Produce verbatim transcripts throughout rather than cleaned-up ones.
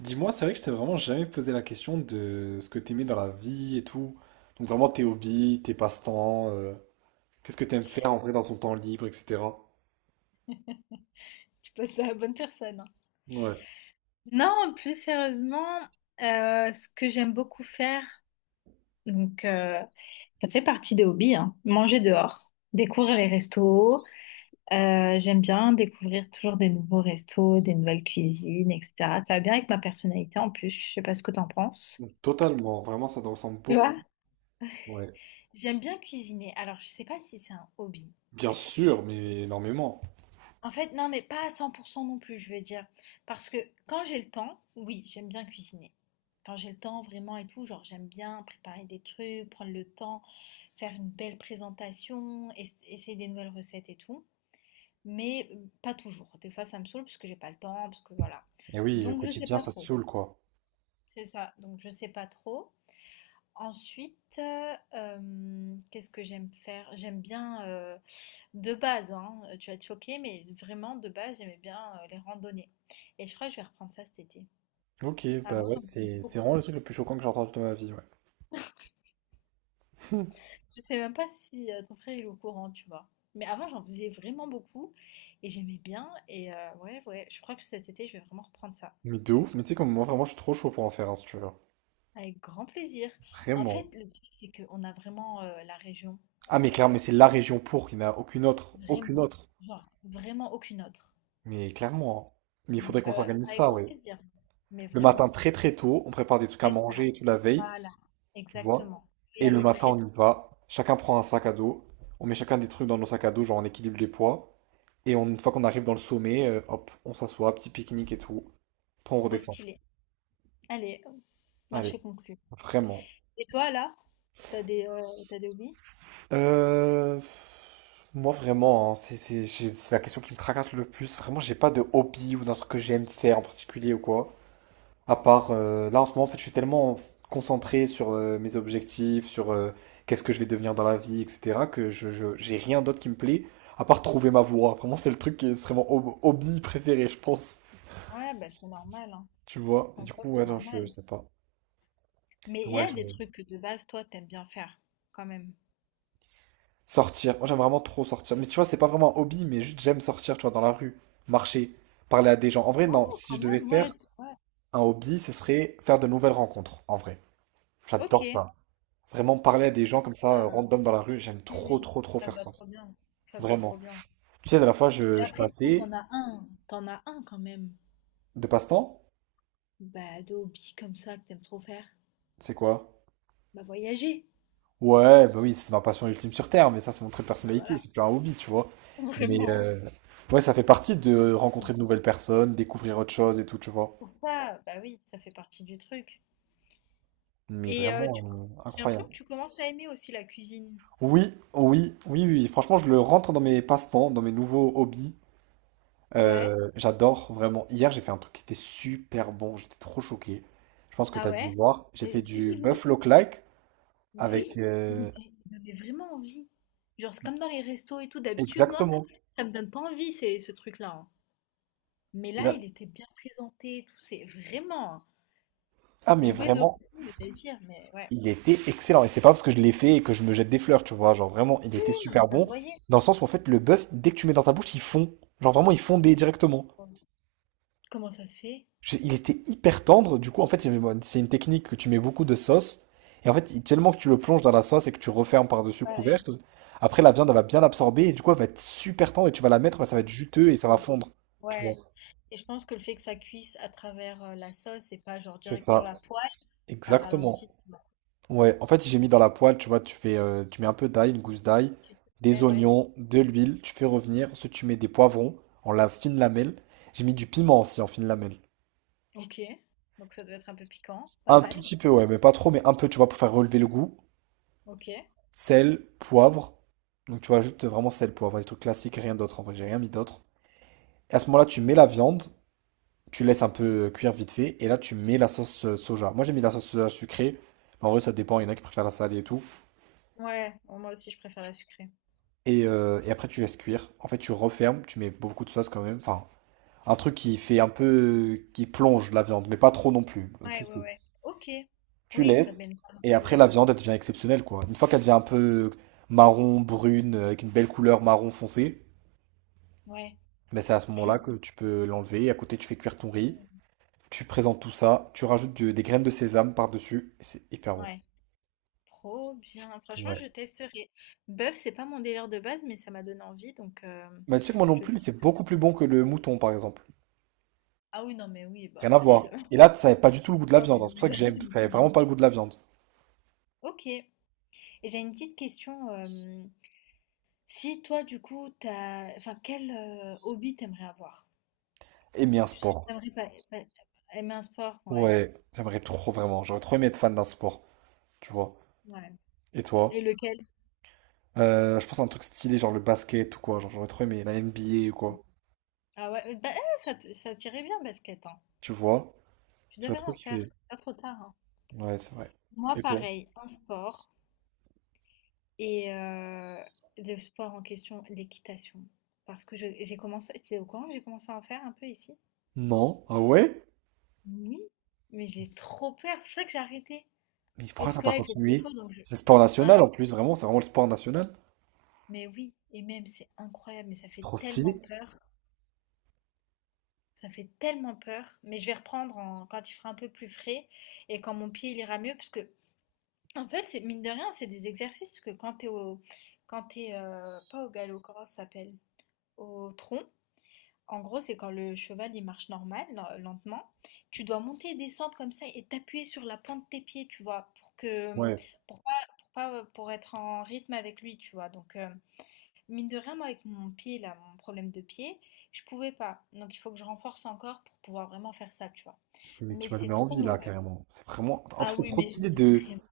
Dis-moi, c'est vrai que je t'ai vraiment jamais posé la question de ce que t'aimais dans la vie et tout. Donc vraiment tes hobbies, tes passe-temps, euh, qu'est-ce que t'aimes faire en vrai dans ton temps libre, et cetera. Passe à la bonne personne, hein. Ouais, Non, plus sérieusement, euh, ce que j'aime beaucoup faire, donc euh, ça fait partie des hobbies, hein, manger dehors, découvrir les restos. Euh, j'aime bien découvrir toujours des nouveaux restos, des nouvelles cuisines, et cetera. Ça va bien avec ma personnalité en plus. Je sais pas ce que t'en penses. totalement, vraiment ça te ressemble Tu beaucoup. vois? Ouais. J'aime bien cuisiner. Alors, je sais pas si c'est un hobby. Bien sûr, mais énormément. En fait, non, mais pas à cent pour cent non plus, je veux dire. Parce que quand j'ai le temps, oui, j'aime bien cuisiner. Quand j'ai le temps vraiment et tout, genre j'aime bien préparer des trucs, prendre le temps, faire une belle présentation, es- essayer des nouvelles recettes et tout. Mais euh, pas toujours. Des fois, ça me saoule parce que j'ai pas le temps, parce que voilà. Et oui, au Donc, je sais quotidien, pas ça te trop. saoule, quoi. C'est ça. Donc, je sais pas trop. Ensuite, heu, qu'est-ce que j'aime faire? J'aime bien, heu, de base, hein, tu vas te choquer, mais vraiment de base, j'aimais bien, heu, les randonnées et je crois que je vais reprendre ça cet été. Ok, bah Avant, ouais, j'en faisais c'est c'est beaucoup. vraiment le truc le plus choquant que j'ai entendu de ma vie, ouais. Je sais même pas si, heu, ton frère il est au courant, tu vois? Mais avant, j'en faisais vraiment beaucoup et j'aimais bien et heu, ouais, ouais, je crois que cet été, je vais vraiment reprendre ça. Mais de ouf, mais tu sais comme moi vraiment je suis trop chaud pour en faire un si tu veux. Avec grand plaisir. En Vraiment. fait, le truc, c'est qu'on a vraiment, heu, la région, Ah mais heu, clairement, mais c'est la région pour, qu'il n'y en a aucune autre, aucune vraiment, autre. genre vraiment aucune autre. Mais clairement, hein. Mais il faudrait Donc, qu'on heu, s'organise avec ça, grand ouais. plaisir, mais Le matin, vraiment, très très tôt, on prépare des trucs à c'est ça. manger et tout la veille, Voilà, tu vois. exactement. Je vais Et y le aller matin, très, on très y va. Chacun prend un sac à dos. On met chacun des trucs C'est dans nos sacs à dos, genre on équilibre les poids. Et on- une fois qu'on arrive dans le sommet, euh, hop, on s'assoit, petit pique-nique et tout. Après, on trop redescend. stylé. Allez, hop, Allez, marché conclu. vraiment. Et toi alors? T'as des, heu, tu des hobbies? Euh, pff, Moi, vraiment, hein, c'est c'est- j'ai- c'est la question qui me tracasse le plus. Vraiment, j'ai pas de hobby ou d'un truc que j'aime faire en particulier ou quoi. À part, euh, là en ce moment, en fait, je suis tellement concentré sur euh, mes objectifs, sur euh, qu'est-ce que je vais devenir dans la vie, et cetera, que je, je- j'ai rien d'autre qui me plaît, à part trouver ma voie. Vraiment, c'est le truc qui serait mon hob- hobby préféré, je pense. Ouais, bah, c'est normal, hein. Tu vois? Et En du soi, coup, c'est ouais, non, je normal. sais pas. Mais il y Ouais, a je... des trucs que de base, toi, t'aimes bien faire, quand même? Sortir. Moi, j'aime vraiment trop sortir. Mais tu vois, c'est pas vraiment un hobby, mais juste j'aime sortir, tu vois, dans la rue, marcher, parler à des gens. En vrai, non, Oh, si quand je devais même, ouais, faire t ouais. un hobby, ce serait faire de nouvelles rencontres, en vrai. J'adore OK. ça. Vraiment parler à des gens comme ça, euh, Ah, random dans la rue, j'aime oui, trop, oui, trop, trop ça te faire va ça. trop bien, ça te va Vraiment. trop bien. Tu sais, de la fois, Et je, je après si, passais t'en as un, t'en as un quand même, de passe-temps. bah, de hobby comme ça que t'aimes trop faire? C'est quoi? Bah, voyager. Ouais, bah oui, c'est ma passion ultime sur Terre, mais ça, c'est mon trait de Bah, personnalité, voilà. c'est plus un hobby, tu vois. Mais Vraiment. euh, ouais, ça fait partie de rencontrer de nouvelles personnes, découvrir autre chose et tout, tu vois. Pour ça, bah oui, ça fait partie du truc. Mais Et heu, vraiment tu euh, J'ai l'impression que incroyable. tu commences à aimer aussi la cuisine. Oui, oui, oui, oui, oui. Franchement, je le rentre dans mes passe-temps, dans mes nouveaux hobbies. Ouais. Euh, j'adore vraiment. Hier, j'ai fait un truc qui était super bon. J'étais trop choqué. Je pense que tu Ah as dû ouais? voir. J'ai Mais fait oui, du oui, buffalo oui. like avec Oui, il euh, m'était il me donnait vraiment envie. Genre, c'est comme dans les restos et tout, d'habitude, moi, exactement. ça me donne pas envie, c'est ce truc-là, hein. Mais Et là, là- il était bien présenté et tout, c'est vraiment, hein. Ah Et mais j'ai oublié de vraiment, répondre, j'allais dire, mais ouais. il était excellent. Et c'est pas parce que je l'ai fait et que je me jette des fleurs, tu vois. Genre vraiment, il Oui, était oui, non, mais super ça se bon. voyait, Dans le sens où en fait, le bœuf, dès que tu mets dans ta bouche, il fond. Genre vraiment, il fondait directement. quoi. Comment ça se fait? J'ai- Il était hyper tendre, du coup, en fait, c'est c'est une technique que tu mets beaucoup de sauce, et en fait, il- tellement que tu le plonges dans la sauce et que tu refermes par-dessus le Ouais, couvercle, après la viande, elle va bien l'absorber, et du coup, elle va être super tendre, et tu vas la mettre, bah, ça va OK. être juteux et ça va fondre. Tu vois, Ouais. Et je pense que le fait que ça cuise à travers euh, la sauce et pas genre c'est direct sur ça, la poêle, ça exactement. ralentit. Ouais, en fait, j'ai mis dans la poêle, tu vois, tu fais, euh, tu mets un peu d'ail, une gousse d'ail, Tu- Ouais, des ouais. oignons, de l'huile, tu fais revenir, ensuite tu mets des poivrons en la fine lamelle, j'ai mis du piment aussi en fine lamelle. Ok. Donc ça doit être un peu piquant, pas Un tout mal. petit peu, ouais, mais pas trop, mais un peu, tu vois, pour faire relever le goût. Ok. Sel, poivre. Donc tu ajoutes vraiment sel, poivre, des trucs classiques, rien d'autre en vrai, j'ai rien mis d'autre. Et à ce moment-là, tu mets la viande, tu laisses un peu euh, cuire vite fait, et là tu mets la sauce euh, soja. Moi j'ai mis la sauce soja sucrée, mais en vrai ça dépend, il y en a qui préfèrent la salée et tout. Ouais, bon, moi aussi je préfère la sucrée. Et, euh, et après tu laisses cuire. En fait tu refermes, tu mets beaucoup de sauce quand même. Enfin, un truc qui fait un peu, qui plonge la viande, mais pas trop non plus, Ouais, tu ouais, sais. ouais. Ok. Tu Oui, que ça laisses, baigne pas non et plus, après euh, la viande elle devient exceptionnelle quoi. Une fois qu'elle devient un peu marron, brune, euh, avec une belle couleur marron foncé, ouais, ben, c'est à ce moment-là que tu peux l'enlever. Et à côté, tu fais cuire ton riz. Tu présentes tout ça. Tu rajoutes du- des graines de sésame par-dessus. Et c'est hyper bon. ouais. Trop bien. Franchement, Ouais. je testerai. Bœuf, c'est pas mon délire de base, mais ça m'a donné envie. Donc, euh, Mais tu sais que moi non je. plus, c'est beaucoup plus bon que le mouton, par exemple. Ah oui, non, mais oui, bah Rien à après, voir. euh, Et là, ça n'avait pas du tout le goût de la ah viande, oui, hein. non, C'est pour mais ça la que j'aime, vie, parce mais que ça tout. n'avait vraiment pas le goût de la viande. Ok. Et j'ai une petite question. euh, Si toi, du coup, t'as, enfin, quel euh, hobby t'aimerais avoir? Aimer un Tu sais- sport. t'aimerais pas, pas- Aimer un sport, ouais, Ouais, j'aimerais trop vraiment. J'aurais trop aimé être fan d'un sport, tu vois. ouais. Et Et toi? lequel? Euh, je pense à un truc stylé, genre le basket ou quoi. Genre, j'aurais trop aimé la N B A ou quoi. Ah ouais, bah, eh, ça, te- ça t'irait bien, basket, hein. Tu vois? Tu J'aurais devrais trop en faire, kiffé. pas trop tard, hein. Ouais, c'est vrai. Moi, Et toi? pareil, un sport et euh, le sport en question, l'équitation. Parce que je- j'ai commencé, tu sais, au courant, que j'ai commencé à en faire un peu ici. Non. Ah ouais? Oui, mais j'ai trop peur, c'est pour ça que j'ai arrêté. Mais Et pourquoi parce t'as que pas là, il fait trop continué? chaud, donc je... C'est le sport national Hein? en plus, vraiment, c'est vraiment le sport national. Mais oui, et même c'est incroyable, mais ça C'est fait trop tellement stylé. peur. Ça fait tellement peur, mais je vais reprendre en- quand il fera un peu plus frais et quand mon pied il ira mieux, parce que en fait, c'est mine de rien, c'est des exercices, parce que quand t'es au, quand t'es euh, pas au galop, comment ça s'appelle? Au tronc. En gros, c'est quand le cheval il marche normal, len- lentement. Tu dois monter et descendre comme ça et t'appuyer sur la plante de tes pieds, tu vois, pour que, Ouais, pour pas, pour pas, pour être en rythme avec lui, tu vois. Donc euh, mine de rien, moi, avec mon pied, là, mon problème de pied, je pouvais pas. Donc, il faut que je renforce encore pour pouvoir vraiment faire ça, tu vois. mais Mais tu m'as c'est donné trop envie mon là, rêve. carrément. C'est vraiment. En fait, Ah c'est oui, trop mais stylé de. vraiment.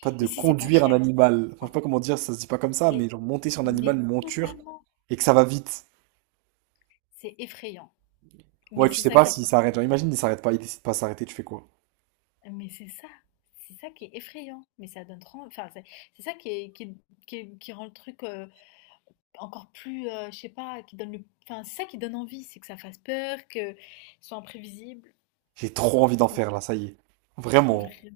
Pas de Ici, c'est pas conduire un cher, c'est animal. pour Enfin, je sais ça. pas comment dire, ça se dit pas comme ça, Mais, mais genre monter sur un animal, mais une monture, tellement, et que ça va vite. c'est effrayant. Mais Ouais, tu c'est sais ça pas qui est s'il trop. s'arrête. Genre, imagine, il s'arrête pas, il décide pas de s'arrêter, tu fais quoi? Mais c'est ça, c'est ça qui est effrayant. Mais ça donne trop. Enfin, c'est c'est ça qui est, qui est- qui est- qui rend le truc euh, encore plus, euh, je sais pas, qui donne le. Enfin, c'est ça qui donne envie, c'est que ça fasse peur, que ce soit imprévisible. J'ai trop envie d'en Donc. faire là, ça y est. Vraiment. vra-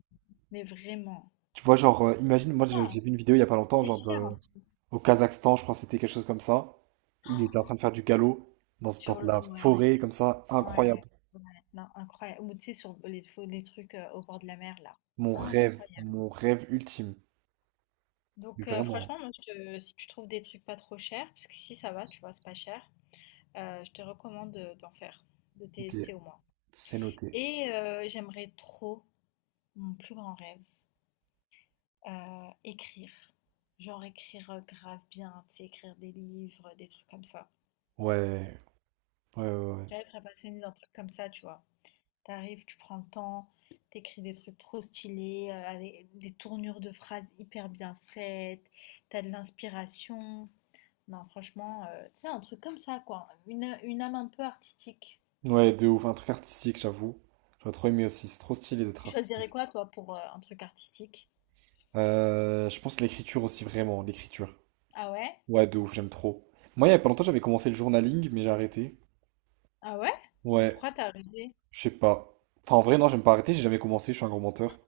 Mais vraiment. Tu vois, genre, euh, imagine, moi j'ai j'ai vu une vidéo il y a pas longtemps, C'est genre cher en plus. au Kazakhstan, je crois que c'était quelque chose comme ça. Il était en Oh, train de faire du galop dans, dans Sur de le la ouais, forêt, comme ça, ouais, incroyable. ouais, non, incroyable. Ou tu sais, sur les, faux- les trucs euh, au bord de la mer, là. Mon rêve, Incroyable. mon rêve ultime. Mais Donc, euh, vraiment, franchement, moi, je te- si tu trouves des trucs pas trop chers, parce que si ça va, tu vois, c'est pas cher, euh, je te recommande de- d'en faire, de ok, tester au moins. c'est noté. Et euh, j'aimerais trop, mon plus grand rêve, euh, écrire. Genre écrire euh, grave bien, tu sais, écrire des livres, des trucs comme ça. Ouais, ouais, ouais, J'aimerais être passionnée d'un truc comme ça, tu vois. T'arrives, tu prends le temps, t'écris des trucs trop stylés, euh, avec des tournures de phrases hyper bien faites, t'as de l'inspiration. Non, franchement, euh, tu sais, un truc comme ça, quoi. Une, une âme un peu artistique. ouais. Ouais, de ouf, un truc artistique, j'avoue. J'aurais trop aimé aussi, c'est trop stylé d'être Tu artistique. choisirais quoi, toi, pour euh, un truc artistique? Euh, je pense l'écriture aussi, vraiment, l'écriture. Ah ouais? Ouais, de ouf, j'aime trop. Moi, il y a pas longtemps, j'avais commencé le journaling, mais j'ai arrêté. Ah ouais? Ouais, Pourquoi t'as arrêté? je sais pas. Enfin, en vrai, non, j'aime pas arrêter, j'ai jamais commencé, je suis un gros menteur.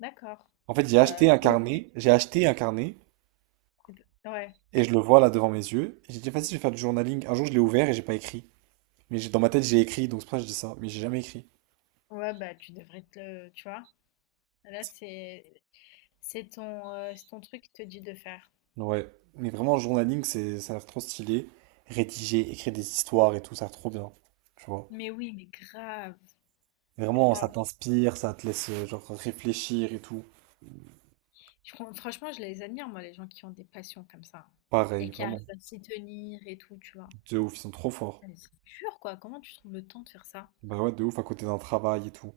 D'accord. En fait, j'ai Bah, acheté un tu- carnet, j'ai acheté un carnet. ouais. Et je le vois là devant mes yeux. Et j'ai dit, vas-y, je vais faire du journaling. Un jour, je l'ai ouvert et j'ai pas écrit. Mais j'ai- dans ma tête, j'ai écrit, donc c'est pour ça que je dis ça. Mais j'ai jamais écrit. Ouais, bah, tu devrais te le... tu vois? Là, c'est c'est ton, euh, c'est ton truc qui te dit de faire. Ouais. Mais vraiment, le journaling, c'est, ça a l'air trop stylé. Rédiger, écrire des histoires et tout, ça a l'air trop bien. Tu vois. Mais oui, mais grave, Vraiment, ça grave. t'inspire, ça te laisse, euh, genre, réfléchir et tout. Je com Franchement, je les admire, moi, les gens qui ont des passions comme ça et Pareil, qui arrivent vraiment. à s'y tenir et tout, tu vois? De ouf, ils sont trop forts. Mais c'est dur, quoi. Comment tu trouves le temps de faire ça? Bah ouais, de ouf, à côté d'un travail et tout.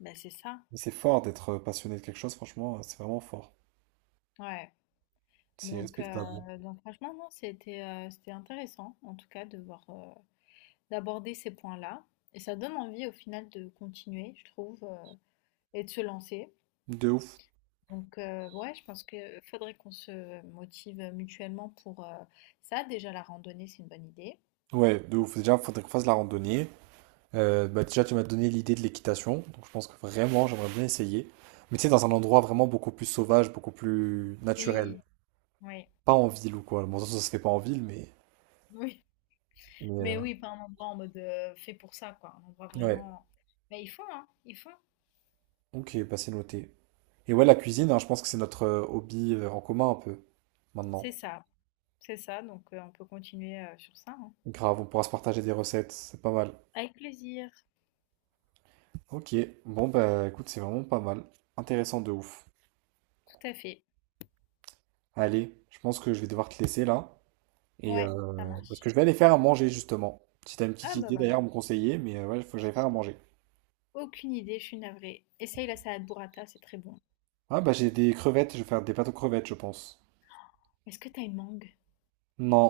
Bah, c'est ça. Mais c'est fort d'être euh, passionné de quelque chose, franchement, euh, c'est vraiment fort. Ouais. C'est Donc, respectable. heu, donc franchement, non, c'était, heu, c'était intéressant, en tout cas, de voir, heu, d'aborder ces points-là et ça donne envie, au final, de continuer, je trouve, heu et de se lancer. De ouf. Donc, heu, ouais, je pense qu'il faudrait qu'on se motive mutuellement pour, heu, ça. Déjà, la randonnée, c'est une bonne idée. Ouais, de ouf. Déjà, faudrait qu'on fasse la randonnée. Euh, bah déjà, tu m'as donné l'idée de l'équitation, donc je pense que vraiment, j'aimerais bien essayer. Mais tu sais, dans un endroit vraiment beaucoup plus sauvage, beaucoup plus naturel. Oui, oui, Pas en ville ou quoi. Bon, ça, ça se fait pas en ville, mais... oui. mais, Mais euh, oui, pas un endroit en mode euh, fait pour ça, quoi. Un endroit ouais, vraiment. Mais ils font, hein, ils font. ok, bah c'est noté. Et ouais, la cuisine, hein, je pense que c'est notre euh, hobby euh, en commun un peu, C'est maintenant. ça, c'est ça. Donc euh, on peut continuer euh, sur ça, hein. Grave, on pourra se partager des recettes, c'est pas mal. Avec plaisir, Ok, bon bah écoute, c'est vraiment pas mal. Intéressant de ouf. tout à fait. Allez, je pense que je vais devoir te laisser là. Et Ouais, ça euh, parce marche. que je vais aller faire à manger justement. Si t'as une petite Ah bah idée voilà. d'ailleurs à me conseiller, mais euh, ouais, il faut que j'aille faire à manger. Aucune idée, je suis navrée. Essaye la salade burrata, c'est très bon. Ah bah j'ai des crevettes, je vais faire des pâtes aux crevettes, je pense. Est-ce que t'as une mangue? Non,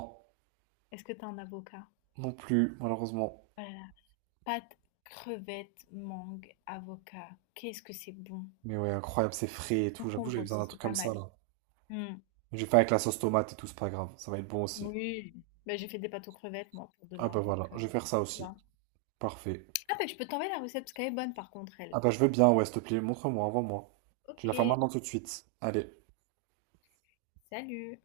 Est-ce que t'as un avocat? non plus, malheureusement. Oh là là, pâte, crevette, mangue, avocat. Qu'est-ce que c'est bon. Mais ouais, incroyable, c'est frais et tout. J'avoue, Concombre j'avais besoin aussi, d'un truc c'est pas comme ça mal. là. Hmm. Je vais faire avec la sauce tomate et tout, c'est pas grave. Ça va être bon aussi. Oui. Bah, j'ai fait des pâtes aux crevettes, moi, pour Ah demain, bah donc voilà, euh, je vais faire ça tu aussi. vois. Parfait. Ah bah, je peux t'envoyer la recette parce qu'elle est bonne par contre Ah elle. bah je veux bien, ouais, s'il te plaît, montre-moi, envoie-moi. Tu la fais OK, maintenant tout de suite. Allez. salut.